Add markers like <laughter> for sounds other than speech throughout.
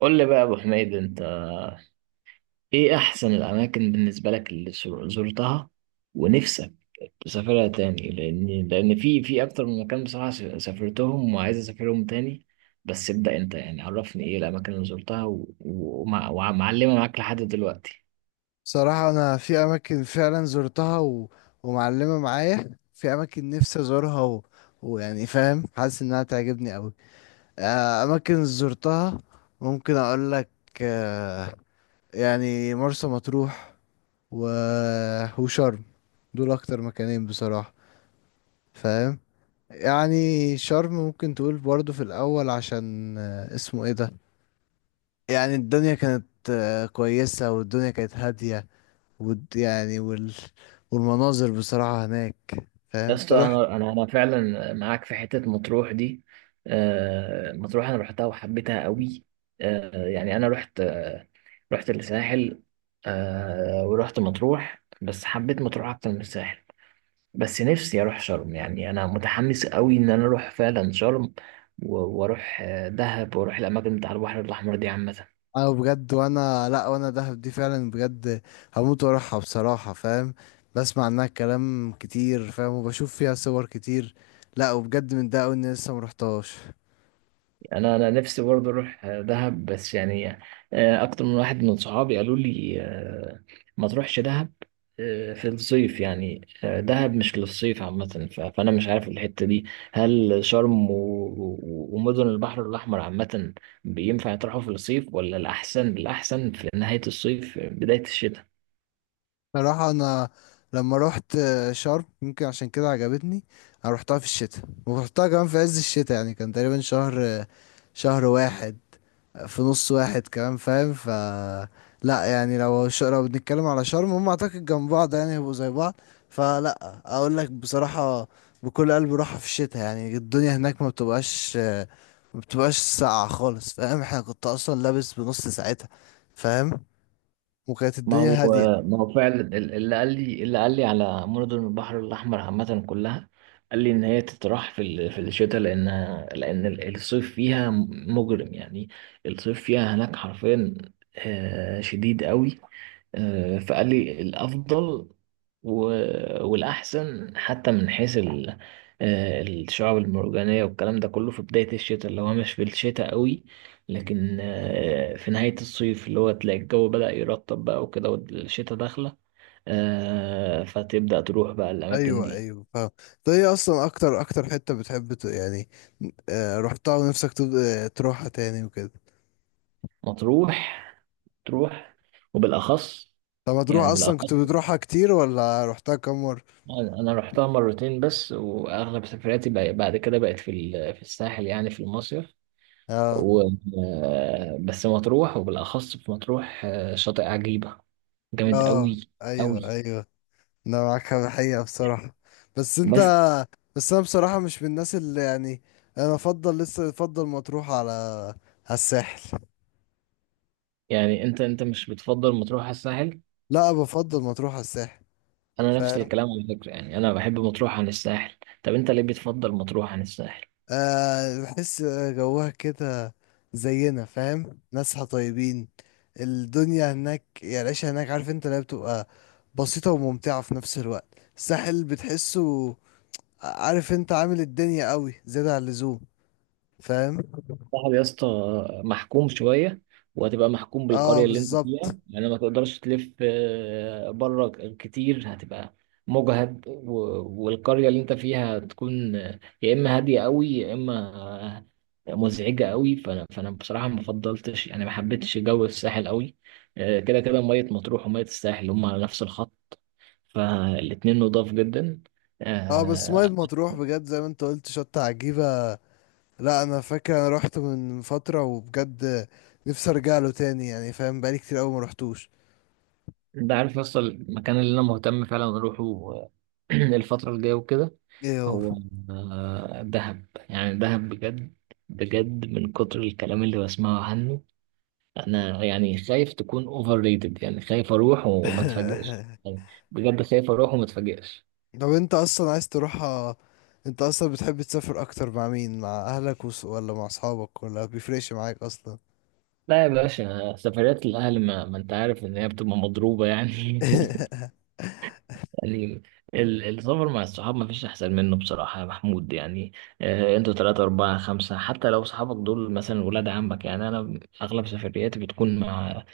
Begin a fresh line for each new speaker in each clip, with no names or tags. قول لي بقى يا ابو حميد، انت ايه احسن الاماكن بالنسبه لك اللي زرتها، ونفسك تسافرها تاني؟ لان في اكتر من مكان بصراحه سافرتهم وعايز اسافرهم تاني. بس ابدا انت، يعني عرفني ايه الاماكن اللي زرتها ومعلمه معاك لحد دلوقتي.
صراحة أنا في أماكن فعلا زرتها ومعلمة معايا في أماكن نفسي أزورها ويعني فاهم حاسس إنها تعجبني أوي. أماكن زرتها ممكن أقول لك. آه، يعني مرسى مطروح و... وشرم، دول أكتر مكانين بصراحة فاهم. يعني شرم ممكن تقول برضو في الأول عشان اسمه إيه ده، يعني الدنيا كانت كويسة والدنيا كانت هادية يعني والمناظر بصراحة هناك
يا
فاهم
اسطى،
تروح.
انا فعلا معاك في حته مطروح دي. مطروح انا رحتها وحبيتها قوي. يعني انا رحت، الساحل. ورحت مطروح، بس حبيت مطروح اكتر من الساحل. بس نفسي اروح شرم، يعني انا متحمس قوي ان انا اروح فعلا شرم، واروح دهب، واروح الاماكن بتاع البحر الاحمر دي عامه.
انا بجد وانا لا وانا دهب دي فعلا بجد هموت واروحها بصراحة فاهم. بسمع عنها كلام كتير فاهم وبشوف فيها صور كتير. لا وبجد من ده أوي اني لسه مرحتهاش.
انا نفسي برضه اروح دهب، بس يعني اكتر من واحد من صحابي قالوا لي ما تروحش دهب في الصيف، يعني دهب مش للصيف عامة. فأنا مش عارف الحتة دي، هل شرم ومدن البحر الأحمر عامة بينفع يطرحوا في الصيف، ولا الأحسن، الأحسن في نهاية الصيف بداية الشتاء؟
بصراحة انا لما روحت شرم يمكن عشان كده عجبتني. انا روحتها في الشتاء ورحتها كمان في عز الشتاء يعني كان تقريبا شهر واحد في نص واحد كمان فاهم. لا يعني لو بنتكلم على شرم هم اعتقد جنب بعض يعني هيبقوا زي بعض. فلا اقول لك بصراحة بكل قلب روحها في الشتاء يعني الدنيا هناك ما بتبقاش ساقعة خالص فاهم. احنا كنت اصلا لابس بنص ساعتها فاهم وكانت
ما
الدنيا
هو
هادية.
ما هو فعلا ال- اللي قال لي على مدن البحر الأحمر عامة كلها قال لي إن هي تتراح في الشتاء، لأن الصيف فيها مجرم يعني، الصيف فيها هناك حرفيا شديد قوي. فقال لي الأفضل والأحسن حتى الشعاب المرجانية والكلام ده كله في بداية الشتاء، اللي هو مش في الشتاء قوي، لكن في نهاية الصيف، اللي هو تلاقي الجو بدأ يرطب بقى وكده، والشتاء داخلة. فتبدأ تروح بقى الأماكن
ايوه
دي.
ايوه فاهم. طيب ايه اصلا اكتر حتة بتحب يعني رحتها ونفسك تروحها تاني وكده؟
مطروح، تروح، وبالأخص،
طب ما تروح
يعني
اصلا كنت
بالأخص،
بتروحها كتير ولا رحتها كم مرة؟
أنا رحتها مرتين بس، وأغلب سفرياتي بعد كده بقت في الساحل، يعني في المصيف.
اه
و... بس مطروح، وبالأخص في مطروح شاطئ عجيبة جامد
اه
أوي أوي.
ايوه ايوه. انا معاك في الحقيقة بصراحة. بس انت
بس
بس انا بصراحة مش من الناس اللي يعني انا لسه افضل مطروح على الساحل.
يعني أنت مش بتفضل مطروح على الساحل؟
لا بفضل مطروح على الساحل
أنا نفس
فاهم.
الكلام على فكرة، يعني أنا بحب مطروح عن الساحل. طب أنت ليه بتفضل مطروح عن الساحل؟
آه بحس جوها كده زينا فاهم ناسها طيبين. الدنيا هناك يعني العيشة هناك عارف انت اللي هي بتبقى بسيطة وممتعة في نفس الوقت. الساحل بتحسه عارف انت عامل الدنيا قوي زيادة عن اللزوم فاهم.
صاحبي يا اسطى محكوم شوية، وهتبقى محكوم
اه
بالقرية اللي انت
بالظبط.
فيها، يعني ما تقدرش تلف بره كتير. هتبقى مجهد، والقرية اللي انت فيها هتكون يا اما هادية قوي، يا اما مزعجة قوي. فانا بصراحة ما فضلتش، يعني ما حبيتش جو الساحل قوي. كده كده مية مطروح ومية الساحل هم على نفس الخط، فالاتنين نضاف جدا.
اه بس ميه
آه،
مطروح بجد زي ما انت قلت شطة عجيبة. لا انا فاكر انا رحت من فترة وبجد نفسي ارجع له تاني يعني فاهم بقالي كتير قوي ما رحتوش.
ده عارف يا اسطى المكان اللي انا مهتم فعلا اروحه، <clears throat> الفترة الجاية وكده؟
ايه هو؟
هو دهب، يعني دهب بجد، بجد من كتر الكلام اللي بسمعه عنه. انا يعني خايف تكون اوفر ريتد، يعني خايف اروح وما اتفاجئش،
<laughs>
يعني بجد خايف اروح وما اتفاجئش.
طب انت اصلا عايز تروحها؟ انت اصلا بتحب تسافر اكتر مع مين، مع اهلك ولا مع اصحابك ولا بيفرقش معاك اصلا؟
لا يا باشا، سفريات الاهل، ما انت عارف ان هي بتبقى مضروبة يعني <laughs>
<laughs>
يعني السفر مع الصحاب ما فيش احسن منه بصراحة يا محمود، يعني انتوا ثلاثة أربعة خمسة حتى لو صحابك دول مثلا ولاد عمك. يعني انا اغلب سفرياتي بتكون مع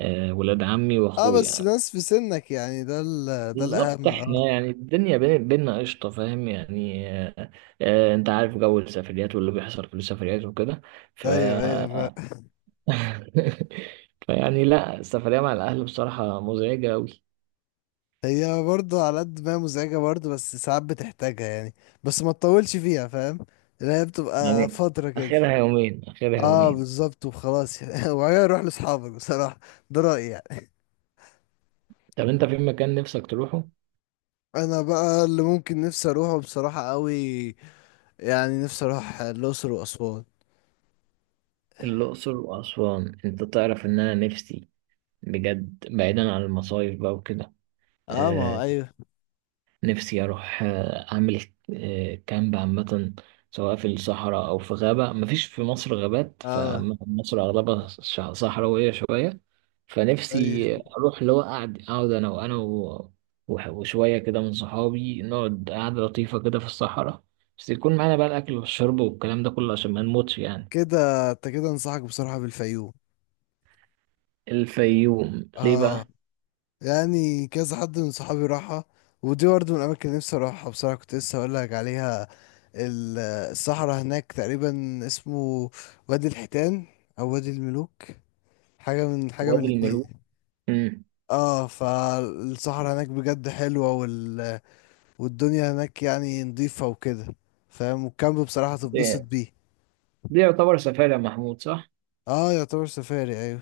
ولاد عمي
اه بس
واخويا.
ناس في سنك يعني ده
بالظبط،
الاهم
احنا
اه.
يعني الدنيا بين بينا قشطة، فاهم يعني انت عارف جو السفريات واللي بيحصل في السفريات وكده. ف
ايوه ايوه
<laughs> فيعني لا، السفرية مع الأهل بصراحة مزعجة أوي.
هي برضه على قد ما هي مزعجة برضه بس ساعات بتحتاجها يعني بس ما تطولش فيها فاهم اللي هي بتبقى
يعني
فترة كده.
آخرها يومين، آخرها
اه
يومين.
بالظبط وخلاص يعني <laughs> وبعدين اروح لاصحابك بصراحة. ده رأيي يعني.
طب أنت في مكان نفسك تروحه؟
انا بقى اللي ممكن نفسي اروحه بصراحة قوي يعني نفسي اروح الاقصر واسوان.
الأقصر وأسوان، أنت تعرف إن أنا نفسي، بجد بعيدا عن المصايف بقى وكده،
اه ما هو ايوه
نفسي أروح أعمل كامب عامة، سواء في الصحراء أو في غابة. مفيش في مصر غابات،
اه
فمصر أغلبها صحراوية شوية. فنفسي
أيوة.
أروح اللي هو أقعد، أقعد أنا وأنا و- وح- وشوية كده من صحابي، نقعد قعدة لطيفة كده في الصحراء، بس يكون معانا بقى الأكل والشرب والكلام ده كله عشان ما نموتش يعني.
كده انت كده انصحك بصراحة بالفيوم.
الفيوم ليه
اه
بقى؟
يعني كذا حد من صحابي راحها ودي برضه من الأماكن اللي نفسي أروحها بصراحة كنت لسه هقولك عليها. ال- الصحراء هناك تقريبا اسمه وادي الحيتان أو وادي الملوك، حاجة من
وادي
الاتنين.
الملوك. مم.
اه فالصحراء هناك بجد حلوة والدنيا هناك يعني نضيفة وكده فاهم والكامب بصراحة تتبسط
ده
بيه.
ده يعتبر سفاري يا محمود صح؟
اه يعتبر سفاري ايوه.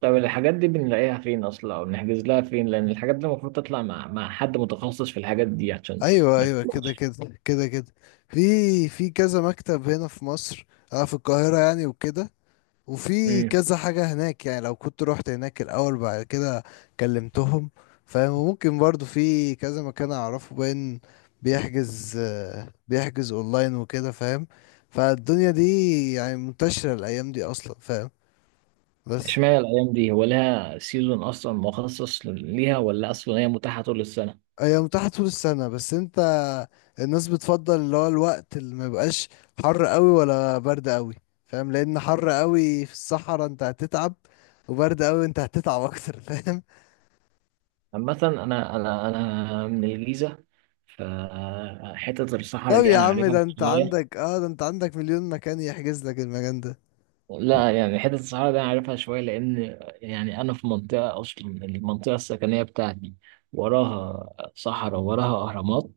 طب الحاجات دي بنلاقيها فين اصلا، او بنحجز لها فين؟ لان الحاجات دي المفروض تطلع مع حد متخصص في الحاجات دي عشان
ايوه
ما
ايوه كده
تطلعش.
كده كده كده. في في كذا مكتب هنا في مصر. انا في القاهرة يعني وكده. وفي
امم.
كذا حاجة هناك يعني لو كنت رحت هناك الأول بعد كده كلمتهم فاهم. وممكن برضو في كذا مكان أعرفه باين بيحجز أونلاين وكده فاهم. فالدنيا دي يعني منتشرة الأيام دي أصلا فاهم. بس
اشمعنى الايام دي؟ هو لها سيزون اصلا مخصص ليها، ولا اصلا هي متاحه طول السنه؟
هي متاحة طول السنة بس انت الناس بتفضل اللي هو الوقت اللي ما يبقاش حر قوي ولا برد قوي فاهم. لأن حر قوي في الصحراء انت هتتعب وبرد قوي انت هتتعب أكتر <laughs> فاهم.
عامه، انا انا من الجيزه، فحته
طب
الصحراء دي
يا
انا
عم،
عارفها
ده انت
شويه.
عندك اه ده انت عندك مليون مكان يحجز لك المكان ده.
لا يعني حته الصحراء دي انا عارفها شويه، لان يعني انا في منطقه، اصلا المنطقه السكنيه بتاعتي وراها صحراء، وراها اهرامات.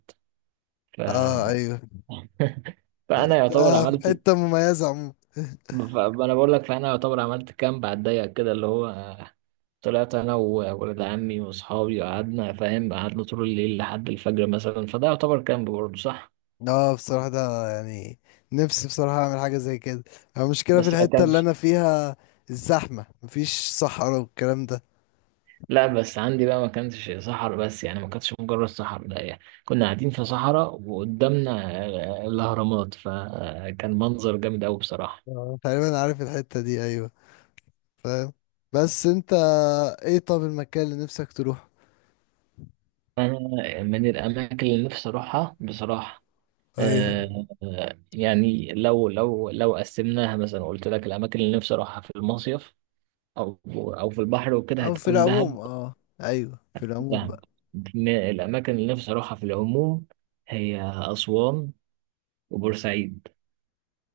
ف
اه ايوه.
<laughs> فانا يعتبر
ده في
عملت،
حتة مميزة عموما <laughs>
ف- انا بقول لك، فانا يعتبر عملت كامب على الضيق كده، اللي هو طلعت انا وولد عمي واصحابي، وقعدنا فاهم، قعدنا طول الليل لحد الفجر مثلا، فده يعتبر كامب برضه صح؟
اه بصراحة ده يعني نفسي بصراحة اعمل حاجة زي كده. المشكلة في
بس ما
الحتة اللي
كانش،
انا فيها الزحمة مفيش صحراء والكلام ده.
لا بس عندي بقى ما كانش صحراء، بس يعني ما كانتش مجرد صحراء، لا يعني كنا قاعدين في صحراء وقدامنا الاهرامات، فكان منظر جامد قوي بصراحة.
آه. تقريبا عارف الحتة دي ايوه فاهم. بس انت ايه، طب المكان اللي نفسك تروح؟
انا من الاماكن اللي نفسي اروحها بصراحة،
ايوه
يعني، لو قسمناها مثلا، قلت لك الاماكن اللي نفسي اروحها في المصيف، او في البحر وكده،
او في
هتكون دهب.
العموم اه. ايوه في العموم
دهب.
بقى.
الاماكن اللي نفسي اروحها في العموم هي اسوان وبورسعيد.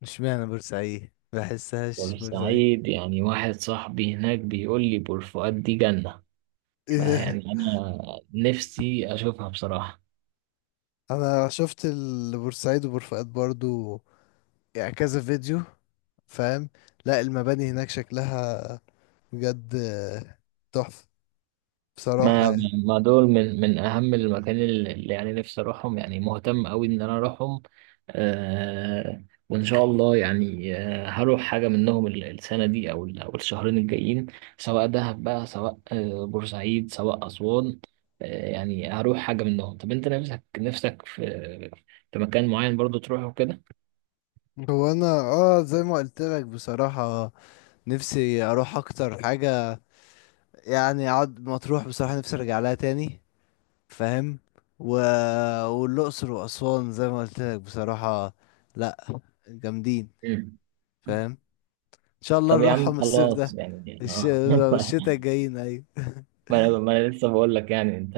مش معنى بورسعيد بحسهاش بورسعيد.
بورسعيد يعني، واحد صاحبي هناك بيقول لي بور فؤاد دي جنة، فيعني
<laughs>
انا نفسي اشوفها بصراحة.
انا شفت البورسعيد وبورفؤاد برضو يعني كذا فيديو فاهم. لا المباني هناك شكلها بجد تحفة بصراحة
ما
يعني.
ما دول من اهم المكان اللي يعني نفسي اروحهم، يعني مهتم قوي ان انا اروحهم. وان شاء الله يعني هروح حاجه منهم السنه دي، او او الشهرين الجايين، سواء دهب بقى، سواء بورسعيد، سواء اسوان. يعني هروح حاجه منهم. طب انت نفسك في مكان معين برضو تروحه كده؟
هو انا اه زي ما قلت لك بصراحة نفسي اروح اكتر حاجة يعني اقعد مطروح بصراحة نفسي ارجع لها تاني فاهم. و... والاقصر واسوان زي ما قلت لك بصراحة لا جامدين
مم.
فاهم. ان شاء الله
طب يا عم
نروحهم الصيف
خلاص،
ده.
يعني
الش...
اه <laughs>
الشتاء الجايين ايوه.
ما أنا لسه بقول لك، يعني انت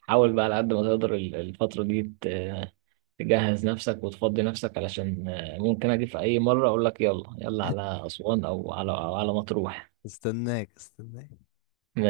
حاول بقى على قد ما تقدر الفترة دي تجهز نفسك وتفضي نفسك، علشان ممكن اجي في اي مرة اقول لك يلا يلا على اسوان، او على أو على مطروح.
استناك استناك.